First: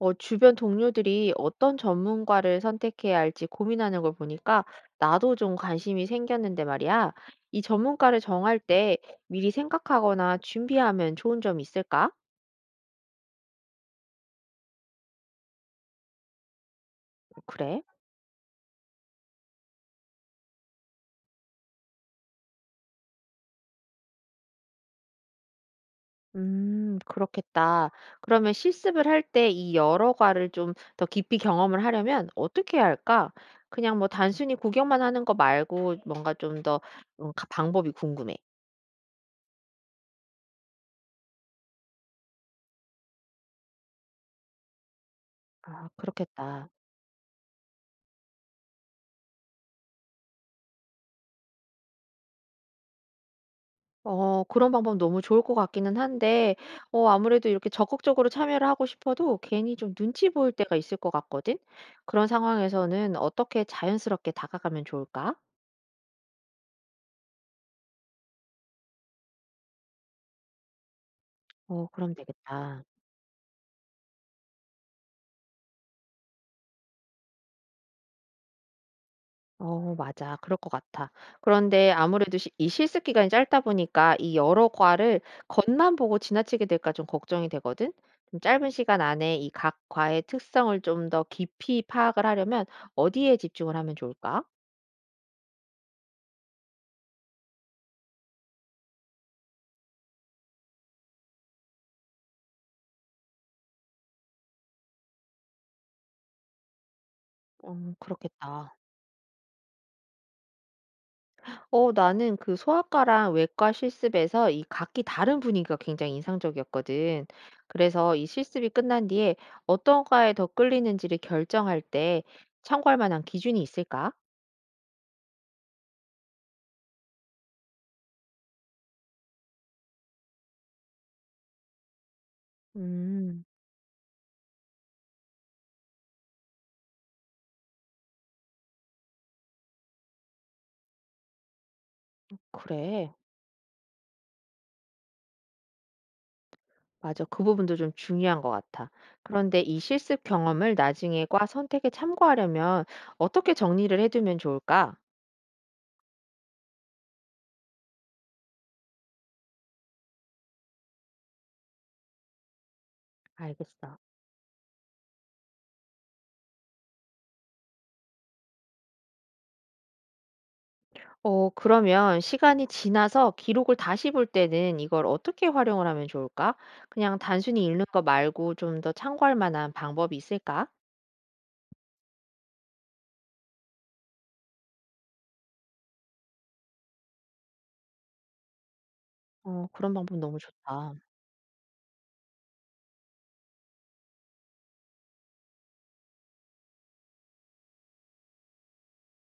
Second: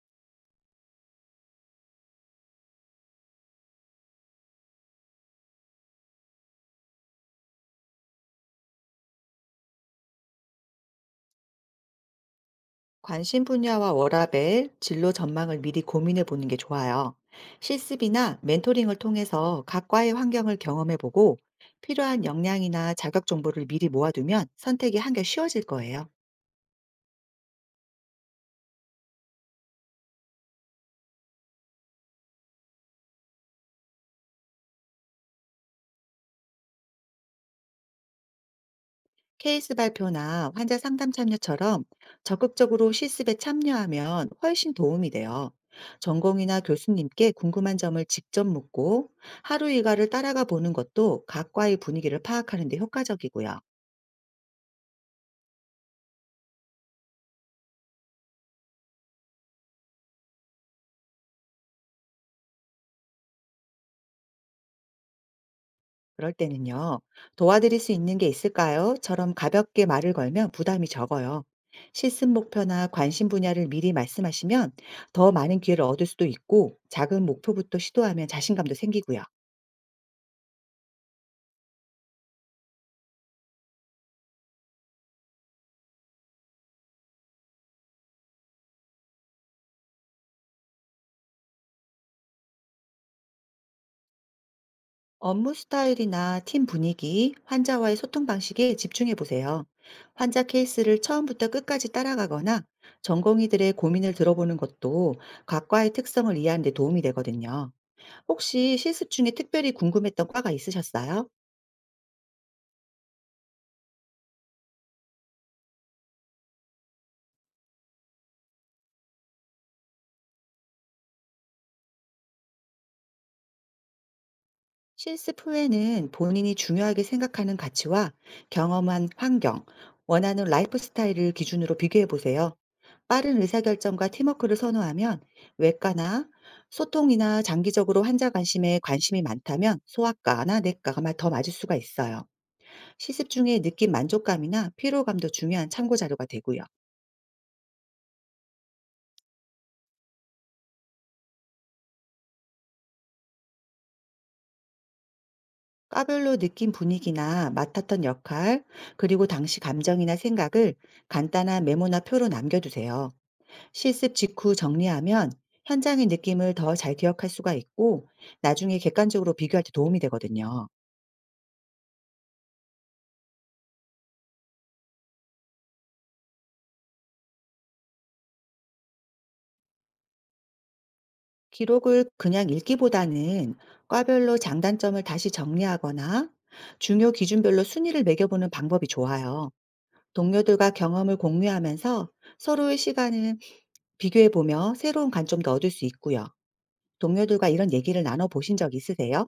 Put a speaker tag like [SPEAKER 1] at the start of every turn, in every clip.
[SPEAKER 1] 주변 동료들이 어떤 전문가를 선택해야 할지 고민하는 걸 보니까 나도 좀 관심이 생겼는데 말이야. 이 전문가를 정할 때 미리 생각하거나 준비하면 좋은 점이 있을까?
[SPEAKER 2] 관심 분야와 워라밸, 진로 전망을 미리 고민해 보는 게 좋아요.
[SPEAKER 1] 그래?
[SPEAKER 2] 실습이나 멘토링을 통해서 각과의 환경을 경험해 보고 필요한 역량이나 자격 정보를 미리 모아두면 선택이 한결 쉬워질 거예요.
[SPEAKER 1] 그렇겠다. 그러면 실습을 할 때 이 여러 과를 좀 더 깊이 경험을 하려면 어떻게 해야 할까? 그냥 뭐 단순히 구경만 하는 거 말고 뭔가 좀 더 방법이 궁금해.
[SPEAKER 2] 케이스 발표나 환자 상담 참여처럼 적극적으로 실습에 참여하면 훨씬 도움이 돼요.
[SPEAKER 1] 아,
[SPEAKER 2] 전공이나
[SPEAKER 1] 그렇겠다.
[SPEAKER 2] 교수님께 궁금한 점을 직접 묻고 하루 일과를 따라가 보는 것도 각과의 분위기를 파악하는 데 효과적이고요.
[SPEAKER 1] 그런 방법 너무 좋을 것 같기는 한데 아무래도 이렇게 적극적으로 참여를 하고 싶어도 괜히 좀 눈치 보일 때가 있을 것 같거든. 그런 상황에서는 어떻게 자연스럽게 다가가면 좋을까?
[SPEAKER 2] 그럴 때는요, 도와드릴 수 있는 게 있을까요? 처럼 가볍게 말을 걸면 부담이 적어요.
[SPEAKER 1] 그럼
[SPEAKER 2] 실습
[SPEAKER 1] 되겠다.
[SPEAKER 2] 목표나 관심 분야를 미리 말씀하시면 더 많은 기회를 얻을 수도 있고, 작은 목표부터 시도하면 자신감도 생기고요.
[SPEAKER 1] 어 맞아. 그럴 것 같아. 그런데 아무래도 시 이 실습 기간이 짧다 보니까 이 여러 과를 겉만 보고 지나치게 될까 좀 걱정이 되거든. 좀 짧은 시간 안에 이 각 과의 특성을 좀 더 깊이 파악을 하려면 어디에 집중을 하면 좋을까?
[SPEAKER 2] 업무 스타일이나 팀 분위기, 환자와의 소통 방식에 집중해 보세요. 환자 케이스를 처음부터 끝까지 따라가거나 전공의들의 고민을 들어보는 것도 각과의 특성을 이해하는 데 도움이 되거든요.
[SPEAKER 1] 그렇겠다.
[SPEAKER 2] 혹시 실습 중에 특별히 궁금했던 과가 있으셨어요?
[SPEAKER 1] 나는 그 소아과랑 외과 실습에서 이 각기 다른 분위기가 굉장히 인상적이었거든. 그래서 이 실습이 끝난 뒤에 어떤 과에 더 끌리는지를 결정할 때 참고할 만한 기준이 있을까?
[SPEAKER 2] 실습 후에는 본인이 중요하게 생각하는 가치와 경험한 환경, 원하는 라이프 스타일을 기준으로 비교해 보세요. 빠른
[SPEAKER 1] 음,
[SPEAKER 2] 의사결정과 팀워크를 선호하면 외과나 소통이나 장기적으로 환자 관심에 관심이 많다면 소아과나 내과가 더 맞을 수가 있어요.
[SPEAKER 1] 그래.
[SPEAKER 2] 시습 중에 느낀 만족감이나 피로감도 중요한 참고 자료가 되고요.
[SPEAKER 1] 맞아. 그 부분도 좀 중요한 것 같아. 그런데 이 실습 경험을 나중에 과 선택에 참고하려면 어떻게 정리를 해두면 좋을까?
[SPEAKER 2] 과별로 느낀 분위기나 맡았던 역할, 그리고 당시 감정이나 생각을 간단한 메모나 표로 남겨두세요.
[SPEAKER 1] 알겠어.
[SPEAKER 2] 실습 직후 정리하면 현장의 느낌을 더 잘 기억할 수가 있고 나중에 객관적으로 비교할 때 도움이 되거든요.
[SPEAKER 1] 그러면 시간이 지나서 기록을 다시 볼 때는 이걸 어떻게 활용을 하면 좋을까? 그냥 단순히 읽는 거 말고 좀 더 참고할 만한 방법이 있을까?
[SPEAKER 2] 기록을 그냥 읽기보다는 과별로 장단점을 다시 정리하거나 중요 기준별로 순위를 매겨보는 방법이 좋아요.
[SPEAKER 1] 그런 방법 너무
[SPEAKER 2] 동료들과
[SPEAKER 1] 좋다.
[SPEAKER 2] 경험을 공유하면서 서로의 시간을 비교해보며 새로운 관점도 얻을 수 있고요. 동료들과 이런 얘기를 나눠보신 적 있으세요?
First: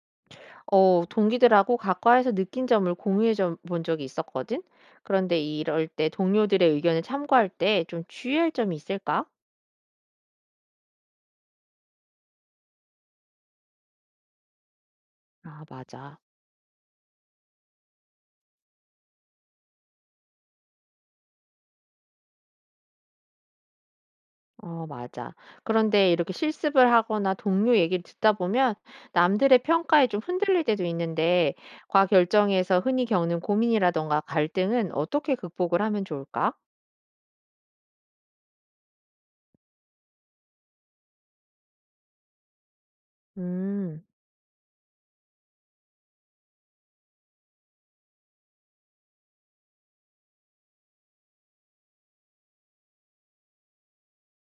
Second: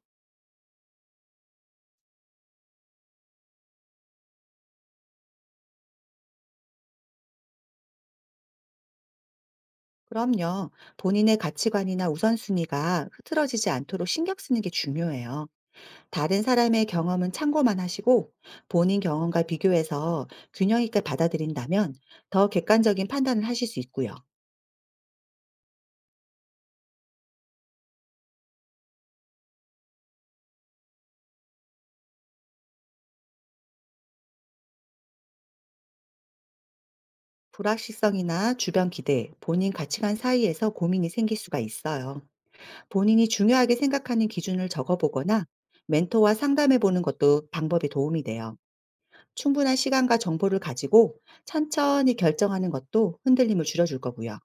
[SPEAKER 1] 동기들하고 각과에서 느낀 점을 공유해 줘 본 적이 있었거든. 그런데 이럴 때 동료들의 의견을 참고할 때 좀 주의할 점이 있을까?
[SPEAKER 2] 그럼요. 본인의 가치관이나 우선순위가 흐트러지지 않도록 신경 쓰는 게 중요해요.
[SPEAKER 1] 아 맞아.
[SPEAKER 2] 다른 사람의 경험은 참고만 하시고 본인 경험과 비교해서 균형 있게 받아들인다면 더 객관적인 판단을 하실 수 있고요.
[SPEAKER 1] 어, 맞아. 그런데 이렇게 실습을 하거나 동료 얘기를 듣다 보면 남들의 평가에 좀 흔들릴 때도 있는데, 과결정에서 흔히 겪는 고민이라던가 갈등은 어떻게 극복을 하면 좋을까?
[SPEAKER 2] 불확실성이나 주변 기대, 본인 가치관 사이에서 고민이 생길 수가 있어요. 본인이 중요하게
[SPEAKER 1] 음,
[SPEAKER 2] 생각하는 기준을 적어보거나 멘토와 상담해보는 것도 방법이 도움이 돼요. 충분한 시간과 정보를 가지고 천천히 결정하는 것도 흔들림을 줄여줄 거고요.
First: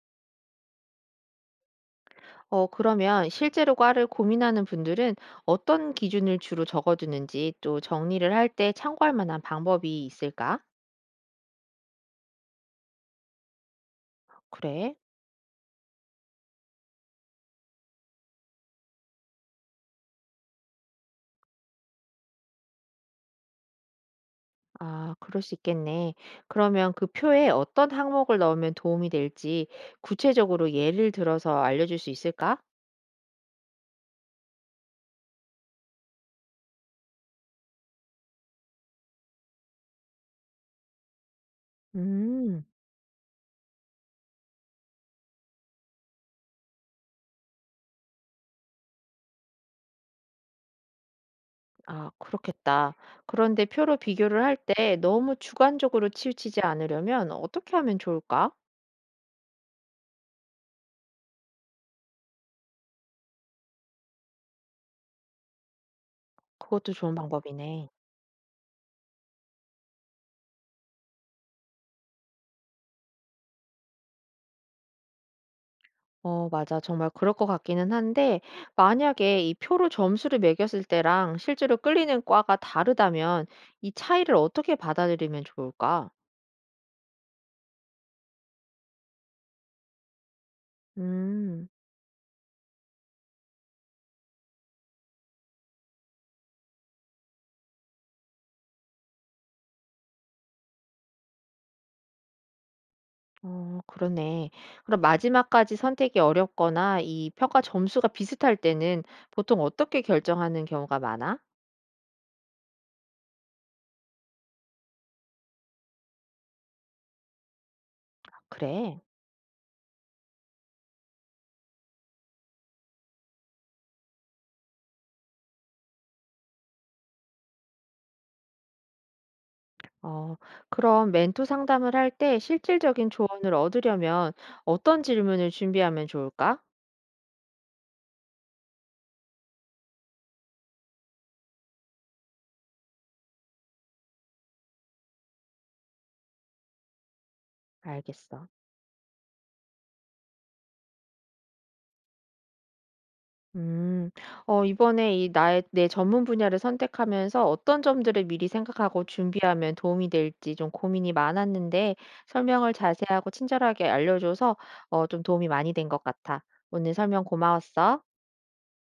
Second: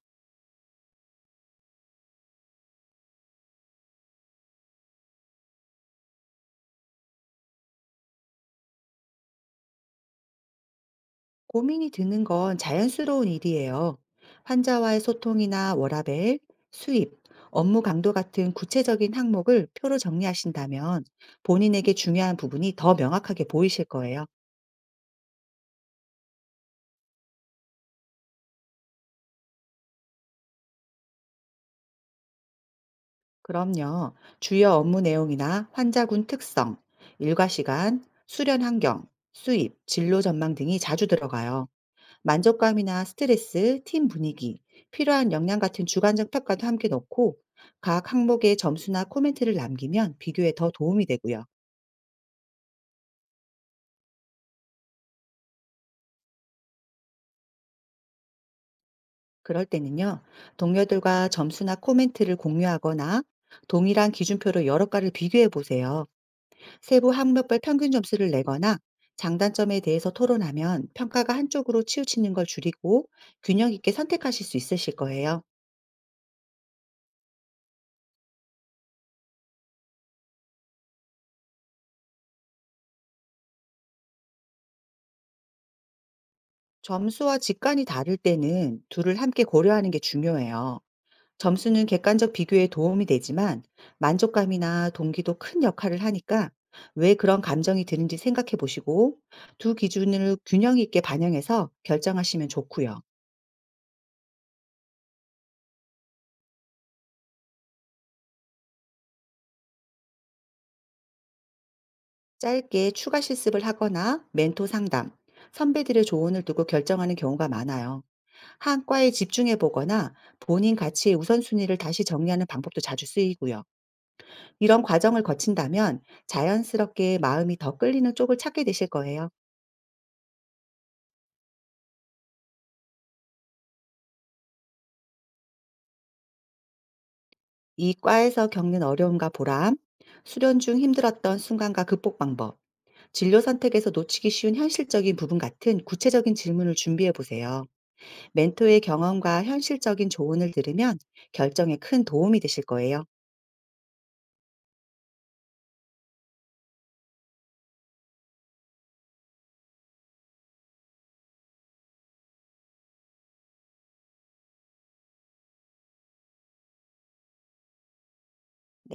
[SPEAKER 1] 어, 그러면 실제로 과를 고민하는 분들은 어떤 기준을 주로 적어두는지 또 정리를 할 때 참고할 만한 방법이 있을까?
[SPEAKER 2] 고민이 드는 건 자연스러운 일이에요.
[SPEAKER 1] 그래.
[SPEAKER 2] 환자와의 소통이나 워라밸, 수입, 업무 강도 같은 구체적인 항목을 표로 정리하신다면 본인에게 중요한 부분이 더 명확하게 보이실 거예요.
[SPEAKER 1] 아, 그럴 수 있겠네. 그러면 그 표에 어떤 항목을 넣으면 도움이 될지 구체적으로 예를 들어서 알려줄 수 있을까?
[SPEAKER 2] 그럼요. 주요 업무 내용이나 환자군 특성, 일과 시간, 수련 환경, 수입, 진로 전망 등이 자주 들어가요.
[SPEAKER 1] 음,
[SPEAKER 2] 만족감이나 스트레스, 팀 분위기, 필요한 역량 같은 주관적 평가도 함께 넣고 각 항목의 점수나 코멘트를 남기면 비교에 더 도움이 되고요.
[SPEAKER 1] 아, 그렇겠다. 그런데 표로 비교를 할 때 너무 주관적으로 치우치지 않으려면 어떻게 하면 좋을까?
[SPEAKER 2] 그럴 때는요, 동료들과 점수나 코멘트를 공유하거나 동일한 기준표로 여러 과를 비교해 보세요.
[SPEAKER 1] 그것도
[SPEAKER 2] 세부
[SPEAKER 1] 좋은
[SPEAKER 2] 항목별
[SPEAKER 1] 방법이네.
[SPEAKER 2] 평균 점수를 내거나 장단점에 대해서 토론하면 평가가 한쪽으로 치우치는 걸 줄이고 균형 있게 선택하실 수 있으실 거예요.
[SPEAKER 1] 어, 맞아. 정말 그럴 것 같기는 한데, 만약에 이 표로 점수를 매겼을 때랑 실제로 끌리는 과가 다르다면 이 차이를 어떻게 받아들이면 좋을까?
[SPEAKER 2] 점수와 직관이 다를 때는 둘을 함께 고려하는 게 중요해요.
[SPEAKER 1] 음.
[SPEAKER 2] 점수는 객관적 비교에 도움이 되지만 만족감이나 동기도 큰 역할을 하니까 왜 그런 감정이 드는지 생각해 보시고 두 기준을 균형 있게 반영해서 결정하시면 좋고요.
[SPEAKER 1] 그러네. 그럼 마지막까지 선택이 어렵거나 이 평가 점수가 비슷할 때는 보통 어떻게 결정하는 경우가 많아?
[SPEAKER 2] 짧게 추가 실습을 하거나 멘토 상담, 선배들의 조언을 두고 결정하는 경우가 많아요. 한
[SPEAKER 1] 그래.
[SPEAKER 2] 과에 집중해 보거나 본인 가치의 우선순위를 다시 정리하는 방법도 자주 쓰이고요. 이런 과정을 거친다면 자연스럽게 마음이 더 끌리는 쪽을 찾게 되실 거예요.
[SPEAKER 1] 어, 그럼 멘토 상담을 할 때 실질적인 조언을 얻으려면 어떤 질문을 준비하면 좋을까?
[SPEAKER 2] 이 과에서 겪는 어려움과 보람, 수련 중 힘들었던 순간과 극복 방법, 진료 선택에서 놓치기 쉬운 현실적인 부분 같은 구체적인 질문을 준비해 보세요.
[SPEAKER 1] 알겠어.
[SPEAKER 2] 멘토의 경험과 현실적인 조언을 들으면 결정에 큰 도움이 되실 거예요.
[SPEAKER 1] 음. 이번에 이 나의 내 전문 분야를 선택하면서 어떤 점들을 미리 생각하고 준비하면 도움이 될지 좀 고민이 많았는데 설명을 자세하고 친절하게 알려줘서 좀 도움이 많이 된 것 같아. 오늘 설명 고마웠어.
[SPEAKER 2] 네.